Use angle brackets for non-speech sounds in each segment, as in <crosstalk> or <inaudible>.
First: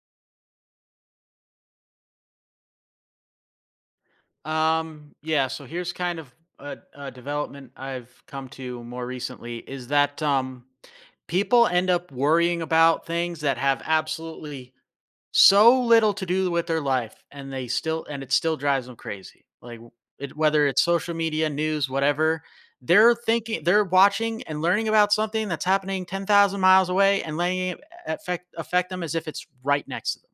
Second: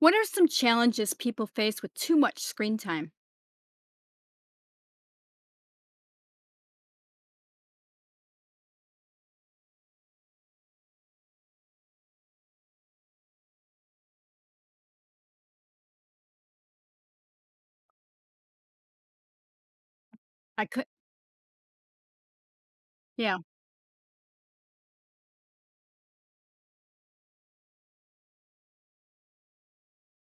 What are some challenges people face with too much screen time? Yeah, so here's kind of a development I've come to more recently is that people end up worrying about things that have absolutely so little to do with their life, and they still and it still drives them crazy. Like whether I it's could, social media, news, whatever, yeah, they're watching and learning about something that's happening 10,000 miles away and letting it affect them as if it's right next to them.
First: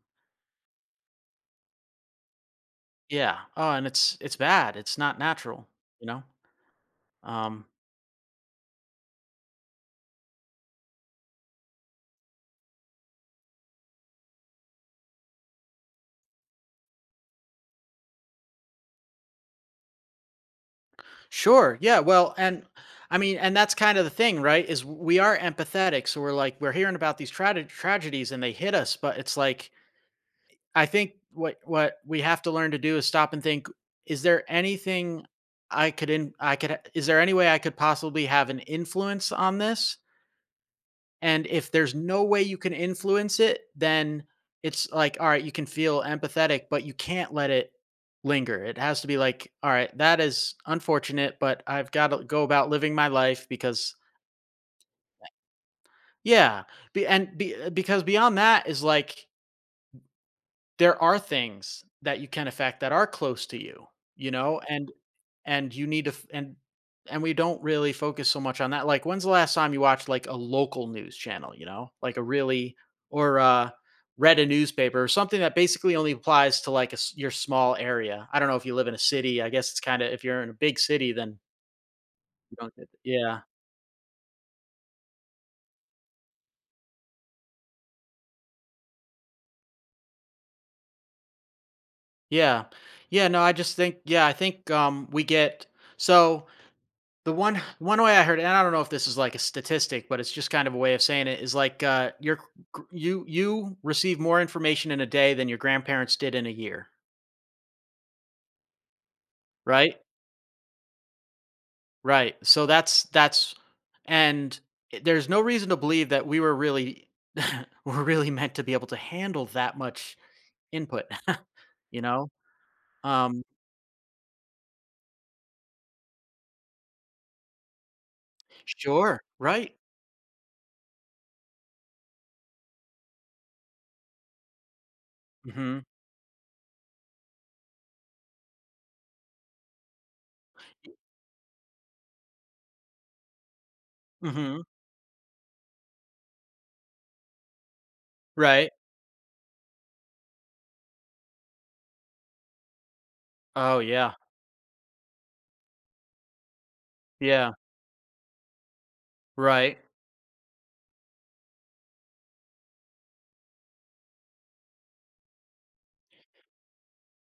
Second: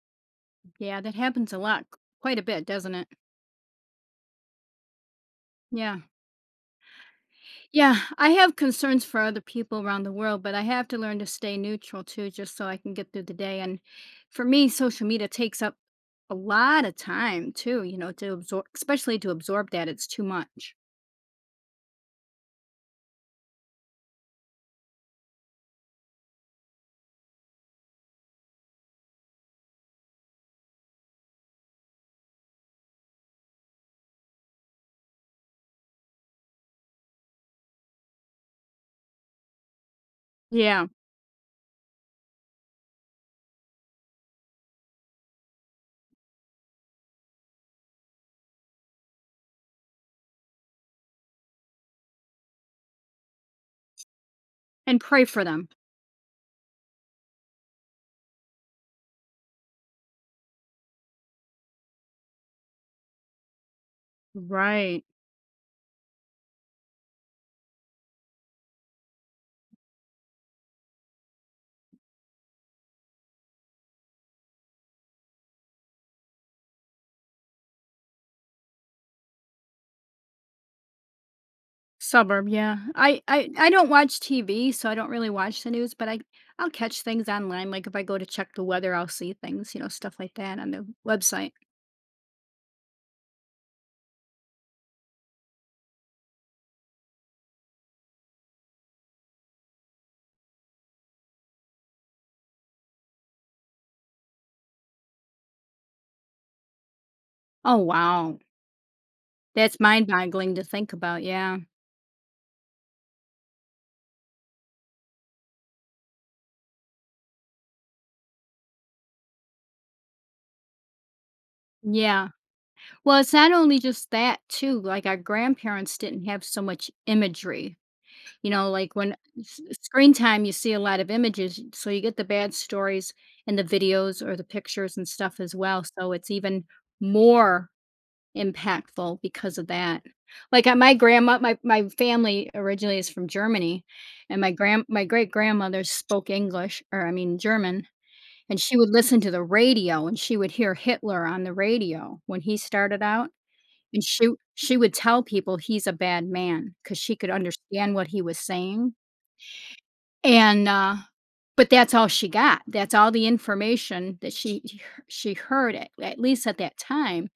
yeah, that happens a lot, quite a bit, doesn't it? Yeah. Oh, and it's bad. It's not natural, Yeah. you know. Um Yeah, I have concerns for other people around the world, but I have to learn to stay neutral too, just so I can get through the day. And for me, social media takes up a lot of time too, to absorb, especially to absorb that. It's too much. Sure. Yeah. Well, and I mean, and that's kind of the thing, right? Is we are empathetic, so we're hearing about these tragedies, and they hit us, but it's like I think what we have to learn to do is stop and think: Is there anything I could? Is there any way I could possibly have an influence on this? Yeah. And if there's no way you can influence it, then it's like, all right, you can feel empathetic, but you can't let it linger. It has to be like, all right, that is unfortunate, but I've got to go about living my life, because, And pray for them. yeah. Because beyond that is like, there are things that you can affect that are close to you, you know? And Right. and you need to f- and we don't really focus so much on that. Like when's the last time you watched like a local news channel, you know? Like a really or Read a newspaper or something that basically only applies to like your small area. I don't know if you live in a city. I guess it's kind of if you're in a big city then Suburb, you don't yeah. get. I Yeah. I I don't watch TV, so I don't really watch the news, but I I'll catch things online, like, if I go to check the weather, I'll see things, stuff like that on the website. Yeah. Yeah, no, I just I think we get so the one way I heard, and I don't know if this is like a statistic, but it's just kind of a way of saying it, is like, are gr you you receive more information in a day than your grandparents did in a year, Oh, wow. That's right? mind-boggling to think about, yeah. Right, so and there's no reason to believe that we were really <laughs> were really meant to be able to handle that much input, <laughs> you Yeah. know? Well, it's Um, not only just that too, like, our grandparents didn't have so much imagery, like, when sure, s right. screen time, you see a lot of images, so you get the bad stories and the videos or the pictures and stuff as Mhm, well, so it's even more impactful because of that. Like, my grandma my family originally is from Germany, and my mhm, grand my great-grandmother spoke English or I mean, German, and right. she would listen to the radio, and she would hear Hitler on the radio when he started out, Oh, and yeah, she would tell people he's a bad man because she could yeah, understand what he was saying, right. and, but that's all she got. That's all the information that she heard at least at that time,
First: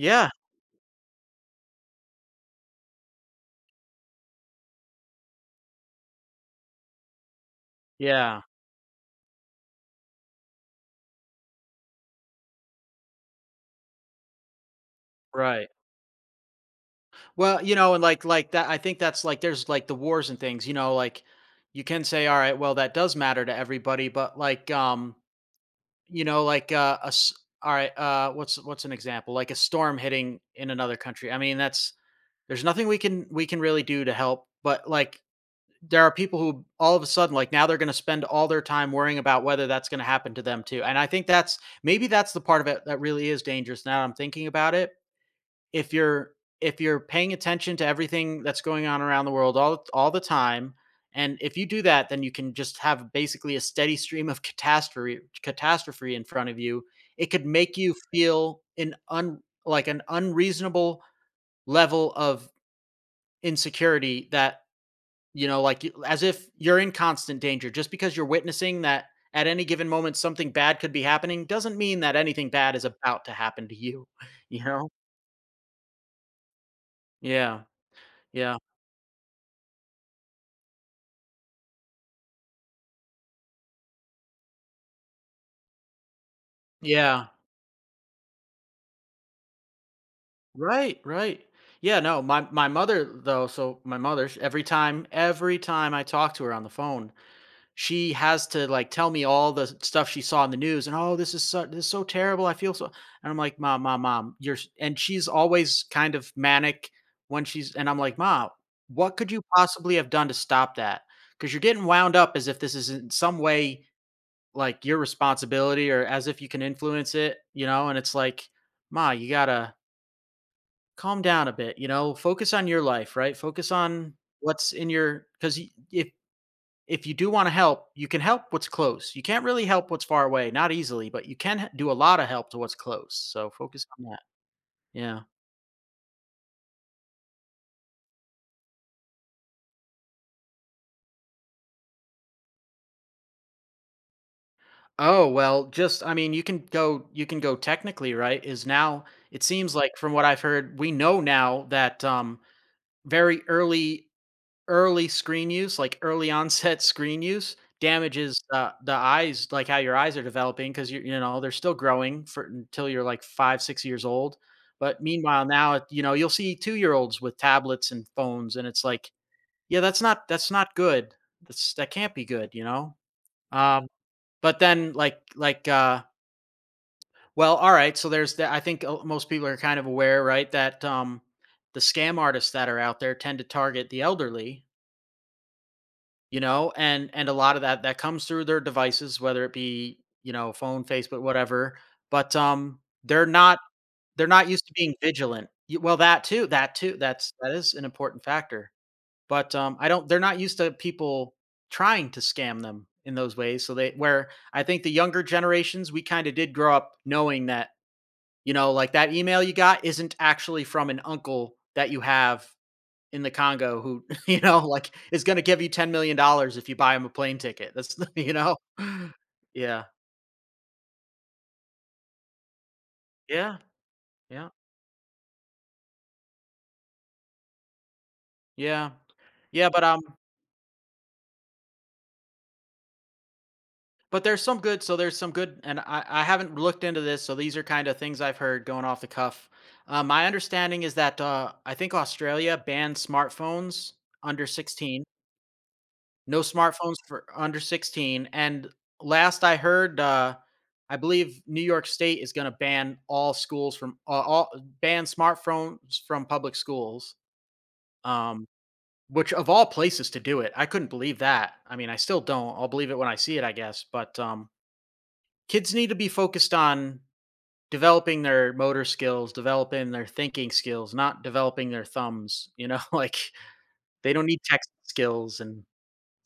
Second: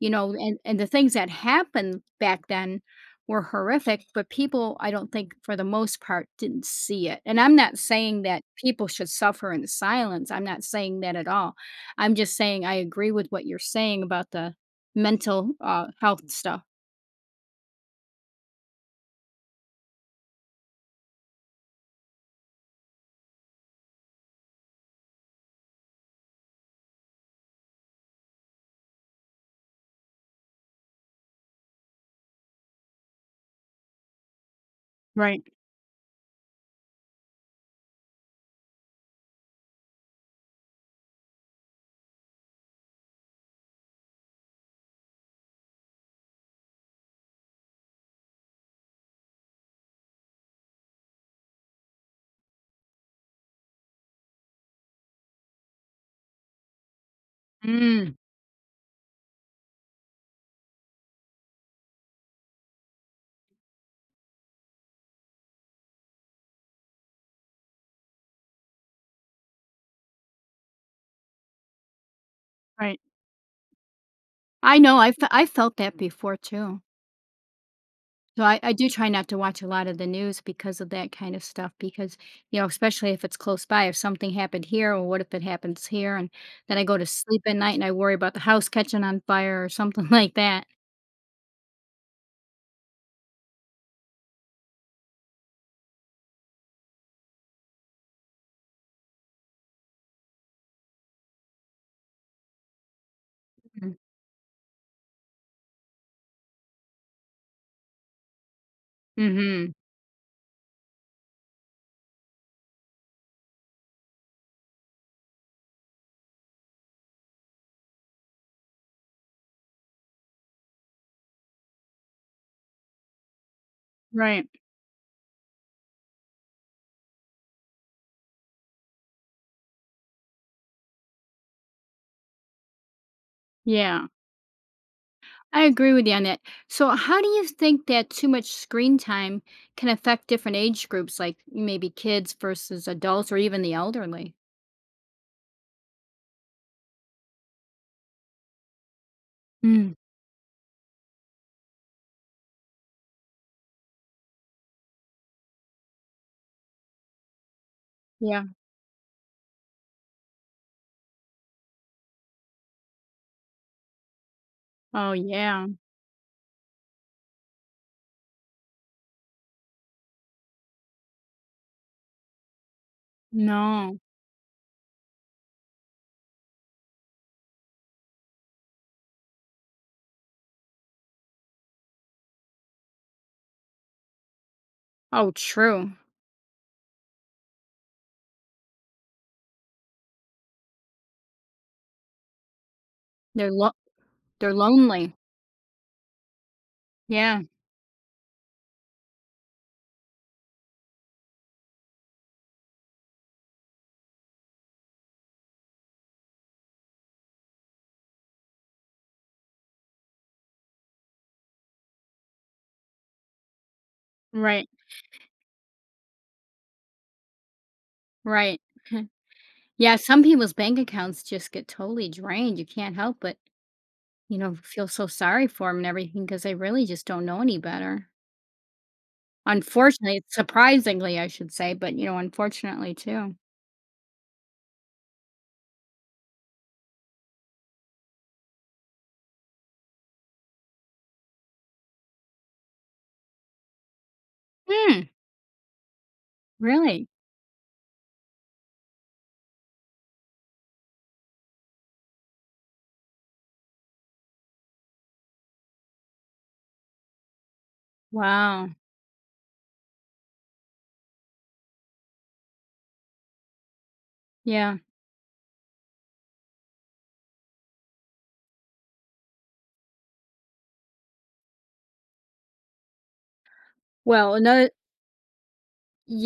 and the things that happened back then were horrific, but people, I don't think for the most part didn't see it. And I'm not saying yeah, that people should suffer in silence. I'm not saying that at all. I'm just saying I agree with what you're saying about the mental, right. Health stuff. Well, you know, and like that I think that's like there's like the wars and things, you know, like you can say, all right, well, that does matter to everybody, but like you know, like all right, what's an example? Like a storm hitting in another country. I mean, that's there's nothing we can really do to help, but like Right. there are people who all of a sudden like now they're going to spend all their time worrying about whether that's going to happen to them too. And I think that's maybe that's the part of it that really is dangerous now that I'm thinking about it, if you're if you're paying attention to everything that's going on around the world all the time, and if you do that, then you can just have basically a steady stream of catastrophe in front of you. It could make you Mm. feel an un like an unreasonable level of insecurity that, you know, like as if you're in constant danger just because you're witnessing that at any given moment something bad could be happening doesn't mean that anything bad is Right. about to happen to you. <laughs> you I know know. I felt that before too. yeah, So yeah, I do try not to watch a lot of the news because of that kind of stuff, because, you know, especially if it's close by, if something happened here, or what if it happens here? And then I go to yeah. sleep at night and I worry about the house catching on fire or something <laughs> like that. Right, right. Yeah, no, my mother though, so my mother, every time I talk to her on the phone, she has to like tell me all the stuff she saw in the news, and oh, this is so terrible. I feel so, and I'm like, "Mom, mom, mom, you're s-" and she's always kind of manic when she's, and I'm like, "Mom, what could you Mm-hmm. possibly have done to stop that?" Cuz you're getting wound up as if this is in some way like your responsibility or as if you can influence it, you know, and it's like, "Ma, you got to calm down a bit, you know, focus on your life, right? Focus on Right. what's in your cuz if you do want to help, you can help what's close. You can't really help what's far away, not easily, but you can do a lot of help to what's close. So focus Yeah. on that." Yeah. I agree with you on that. So how do you think that too much screen time can affect different age groups, like maybe kids versus adults or even the elderly? Oh, well, just I mean, you can go technically, right? Is now it seems like Mm, from what I've heard, we know now that very early early screen use, like early onset <laughs> screen use damages, yeah. The eyes, like how your eyes are developing, because you know, they're still growing for until you're like 5, 6 years old. But Oh, meanwhile yeah. now, you know, you'll see 2-year-olds with tablets and phones, and it's like, yeah, that's not good. That can't be good, you know? Um, No. but then well, alright, so there's that. I think, most people are kind of aware, right, that, the scam artists that are out there tend to target the elderly. Oh, true. You know, and a lot of that that comes through their devices, whether it be, you know, phone, facebook, whatever, but they're They're not lo- they're not they're used to being lonely. vigilant. Well, that too, that too, Yeah, that is an important factor, but I don't they're not used to people trying to scam them in those ways, so they where I think the younger generations we kind of did grow up knowing that, you know, like that email you got isn't actually from an uncle that you have in the Congo who, <laughs> you know, right, like, is gonna give you $10,000,000 if you buy him a plane ticket. That's <laughs> you know? right. <laughs> Yeah. Yeah, some people's bank accounts just get totally drained. You can't help but, Yeah. Yeah. Feel so sorry for them and everything because they really just don't know any better. Yeah. Yeah, Unfortunately, surprisingly, I should say, but, unfortunately too. but there's some good, and I haven't looked into this, so these are kinda things I've heard going off the cuff. My understanding is that, I think Australia banned smartphones under Hmm, 16. No smartphones really? for under 16, and last I heard, I believe New York State is gonna ban all schools from a all ban smartphones from public schools, um, Wow. which of all places to do it, I couldn't believe that. I mean, I still don't, I'll believe it when I see it, I guess, but, Yeah. kids need to be focused on developing their motor skills, developing their thinking skills, not developing their thumbs, you know? <laughs> Like, they don't Well, need text another, skills and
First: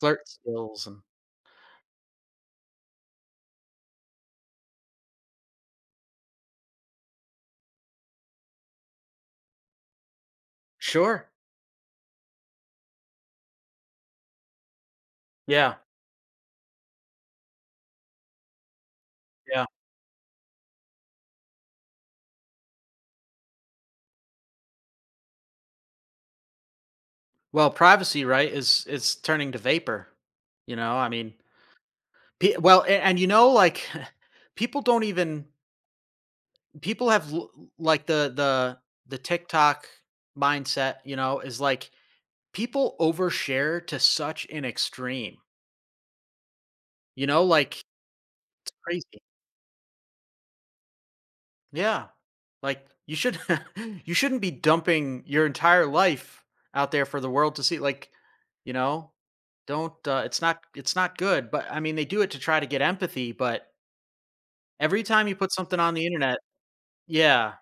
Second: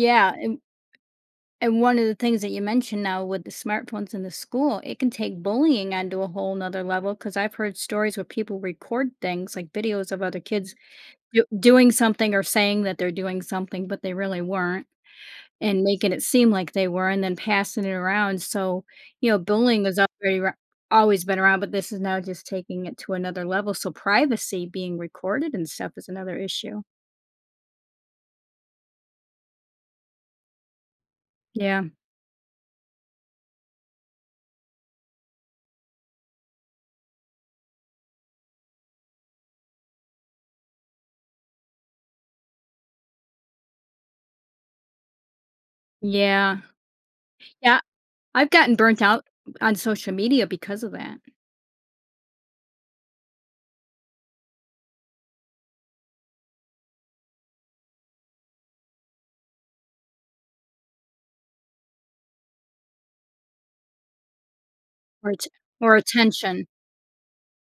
flirt And, skills and one of the things that you mentioned now with the smartphones in the school, it can take bullying onto a whole nother level because I've heard stories where people record things like videos of other kids Sure, Do doing something or saying that they're doing something, but they really weren't, yeah. and making it seem like they were and then passing it around, so, Yeah. bullying has already ar always been around, but this is now just taking it to another level, so privacy being recorded and stuff is another issue. Well, privacy, right, is turning to vapor. You know, I mean, Yeah. Well, and you know, like <laughs> people don't even people have l- like the TikTok mindset. You know, is like people overshare to such an extreme. Yeah. You know, like Yeah, I've it's gotten burnt crazy. out on social media because of that, Yeah. Like you should. <laughs> You shouldn't be dumping your entire life out there for the world to see, like, you know, don't it's not good, but I mean they do it to try to get empathy, but every time or you att put something on or the internet, attention. yeah,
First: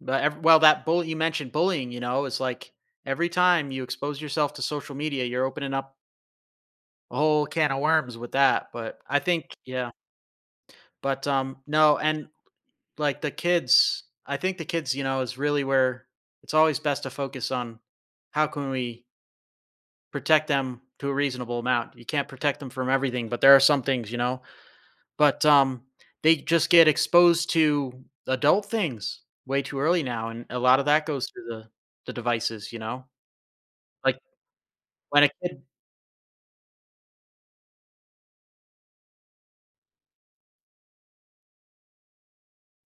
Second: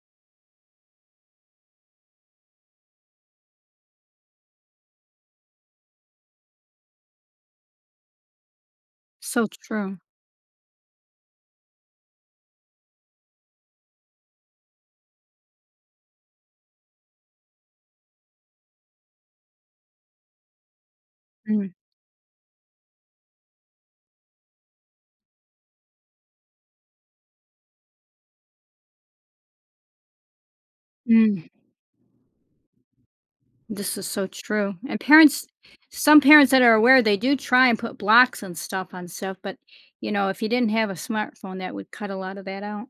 but well, that bully, you mentioned bullying, you know, is like every time you expose yourself to social media, you're opening up a whole can of worms with that, but I think, So yeah, true. but no, and like the kids, I think the kids, you know, is really where it's always best to focus on how can we protect them to a reasonable Mm. amount. You can't protect them from everything, but there are some things, you know, but they just get exposed to adult things way too early now, and a lot of that goes through Mm. the devices, you know, This is like so true. And when a parents, kid. some parents that are aware, they do try and put blocks and stuff on stuff, but if you didn't have a smartphone, that would cut a lot of that out.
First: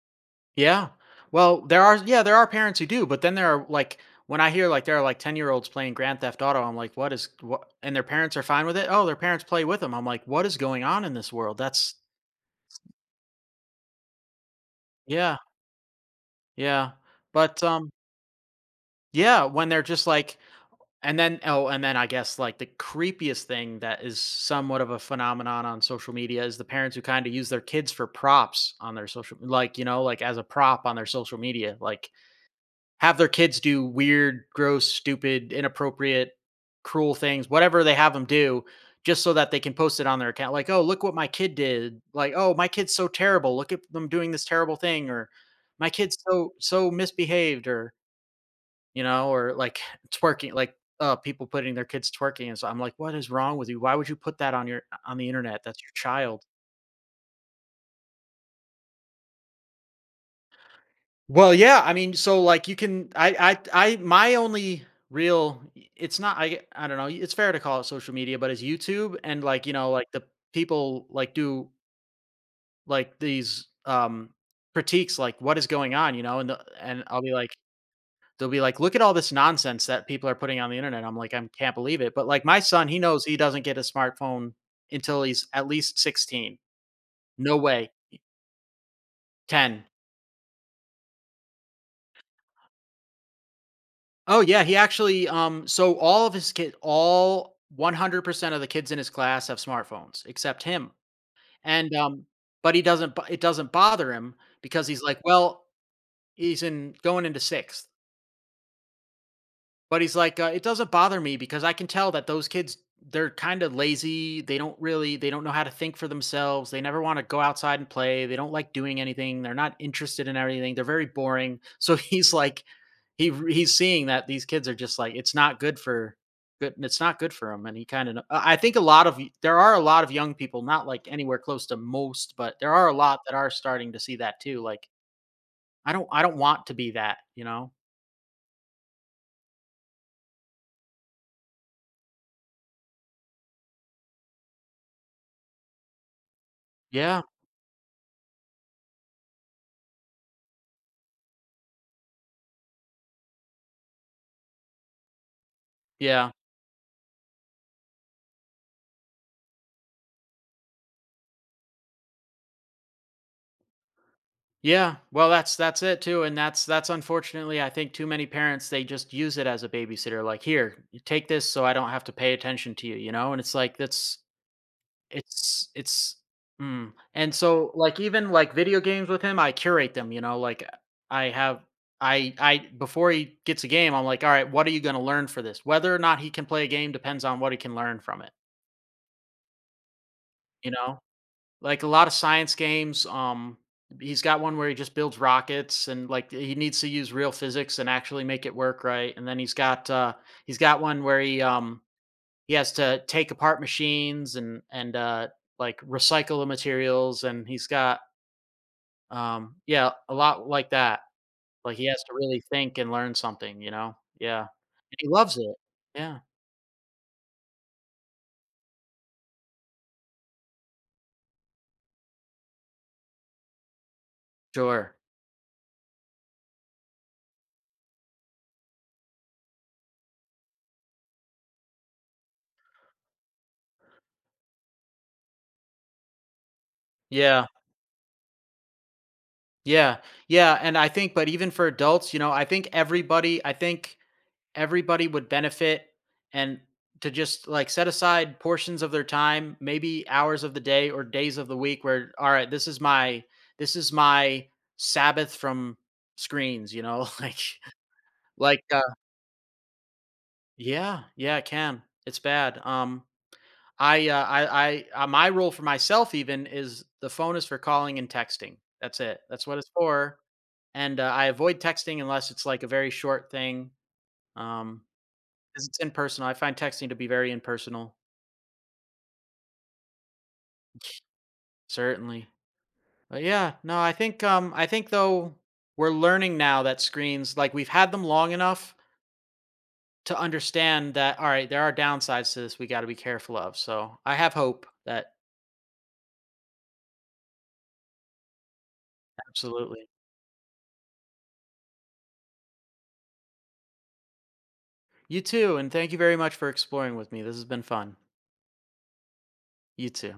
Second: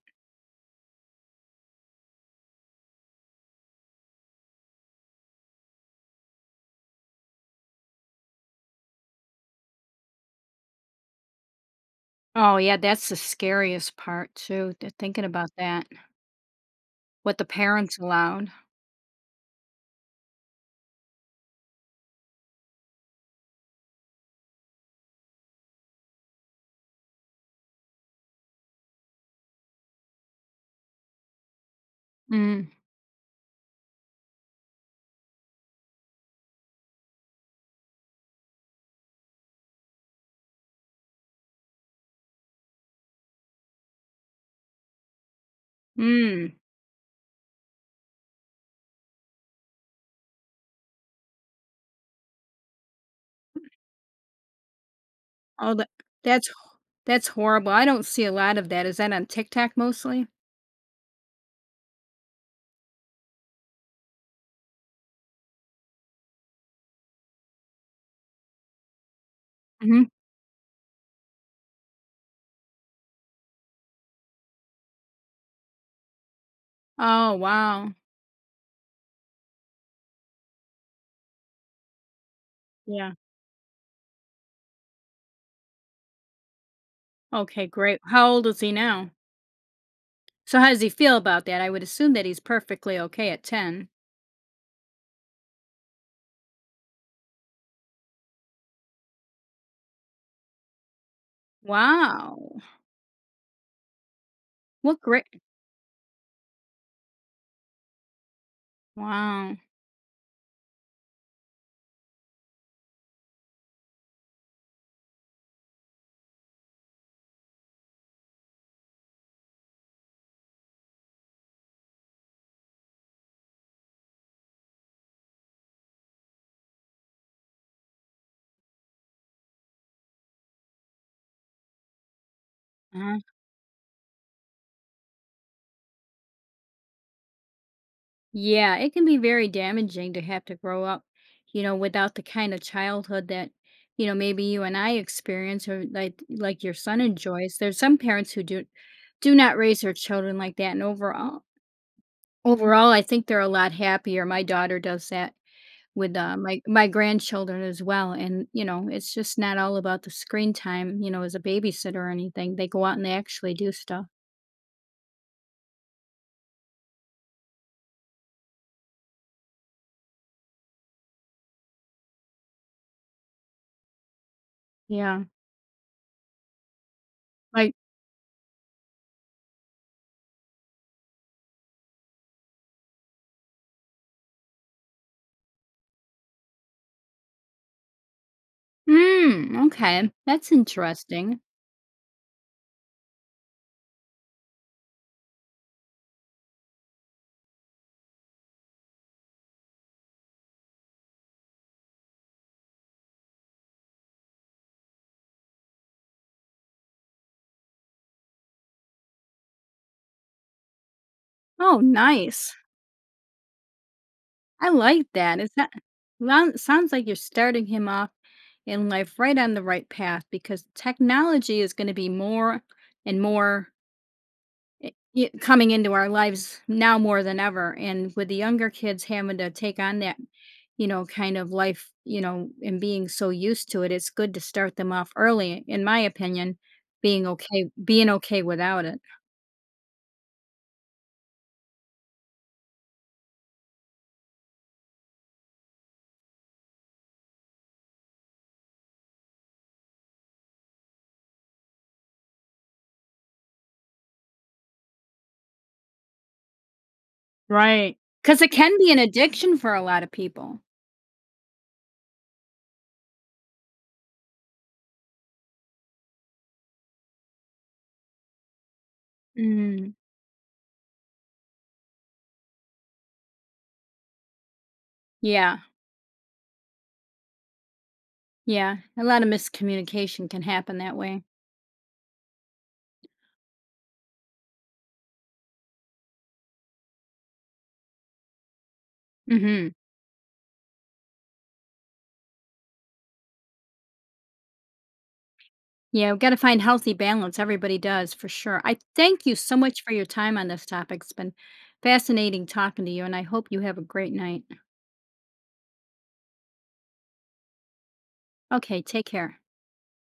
Yeah. Well, there are, yeah, there are parents who do, but then there are like when I hear like there are like 10-year-olds playing Grand Theft Auto, I'm like, "What is what?" And their parents are fine with it. Oh, their parents play with them. I'm like, "What is going on in this world?" That's Oh yeah, that's the scariest part too. Thinking yeah. about that, Yeah. what the But parents allowed. yeah, when they're just like and then I guess like the creepiest thing that is somewhat of a phenomenon on social media is the parents who kind of use their kids for props on their social like, you know, like as a prop on their social media. Like Mm. have their kids do weird, gross, stupid, inappropriate, cruel things, whatever they have them do, just so that they can post it on their account. Like, oh, look what my kid did. Like, oh, my kid's so terrible. Look at them doing this terrible thing, or my kid's so Mm. so misbehaved, or you know, or like <laughs> twerking, like people putting their kids twerking. And so I'm like, what is wrong with you? Why would you put that on your on the internet? Oh, That's that, your child. that's that's horrible. I don't see a lot of that. Is that on TikTok mostly? Well, yeah, I mean, so, like, you can I my only real it's not I don't know, it's fair to call it social media, but it's YouTube and, like, you know, Hmm. like, the people, like, do, like, these, critiques, like, "What is going on?" You know? And I'll Oh be like wow. they'll be like, "Look at all this nonsense that people are putting on the internet." I'm like, "I can't believe it." But, like, my son, he Yeah. knows he doesn't get a smartphone until he's at least 16. No Okay, way, great. How old is he now? 10. So how does he feel about that? I would assume that he's perfectly okay at ten. Oh yeah, he actually so all of his kid all 100% of the kids in his class have smartphones except him. And Wow. but he doesn't bo- it doesn't bother him because What he's like, great. well, he's in going into 6th. Wow. But he's like, "It doesn't bother me because I can tell that those kids they're kind of lazy. They don't know how to think for themselves. They never want to go outside and play. They don't like doing anything. They're not interested in everything. They're very boring." So <laughs> he's like he's seeing that these kids are just like it's not good for good it's not good for them, and he kind of I think a lot of there are a lot of young people not like anywhere close to most, but there are a Uh. lot that are starting to see that too, like I don't want to be that, you know. Yeah, it can be very damaging to have to grow up, without the kind of childhood that, maybe you and I experience or like your son Yeah. enjoys. There's some parents who do not raise their children like that, and overall I think they're a lot happier. My daughter does that with Yeah. My grandchildren as well, and you know it's just not all about the screen time, you know, as a babysitter or anything. They go out and they actually do stuff. Yeah, well, that's it too, and that's unfortunately, I think too many parents they just use it as a babysitter. Like, here, you take this, so I don't have to pay attention to you, you know. And it's like that's Yeah, it's, and so like, like even like video games with him, I curate them, you know. Like I have I before he gets a game, I'm like, all right, what are you going to learn for this? Whether or not he can play a game depends on what he can learn from it, hmm. Okay. That's you know. interesting. Like a lot of science games, he's got one where he just builds rockets and like he needs to use real physics and actually make it work right. And then he's got one where he has to take apart machines and like recycle the materials, and he's got yeah, a lot like that. Like Oh, he has to really nice. think and learn something, you know? Yeah. I And like he loves that. Is it. that, Yeah. well, sounds like you're starting him off in life right on the right path because technology is going to be more and more Sure. Coming into our lives now more than ever, and with the younger kids having to take on that, you know, kind of life, you know, and being so used to it, it's good to start them off early in my opinion, Yeah. Being okay without it. Yeah. Yeah. And I think, but even for adults, you know, I think everybody would benefit and to just like set aside portions of their time, maybe hours of the day or days of the week where all right, this is my sabbath from screens, you know? <laughs> Like Right, because it like can uh be an addiction for a lot of people. yeah, yeah, it can. It's bad. I my rule for myself even is the phone is for calling and texting. That's it. That's what it's Mm, for. And I avoid texting unless it's like a very short thing. Um yeah, 'Cause it's impersonal. I find texting to be very impersonal, yeah, a lot of miscommunication can happen that way. certainly. But yeah, no, I think though we're learning now that screens like we've had them long enough Mhm, to understand that all right, there are downsides to this we got to be careful of. So, I have hope that yeah, we gotta find healthy balance, everybody does, for sure. I thank you so much absolutely. for your time on this topic, it's been fascinating talking to you, and I hope you have a great night. You too, and thank you very much for exploring with me. This has been fun. Okay, take care. You too.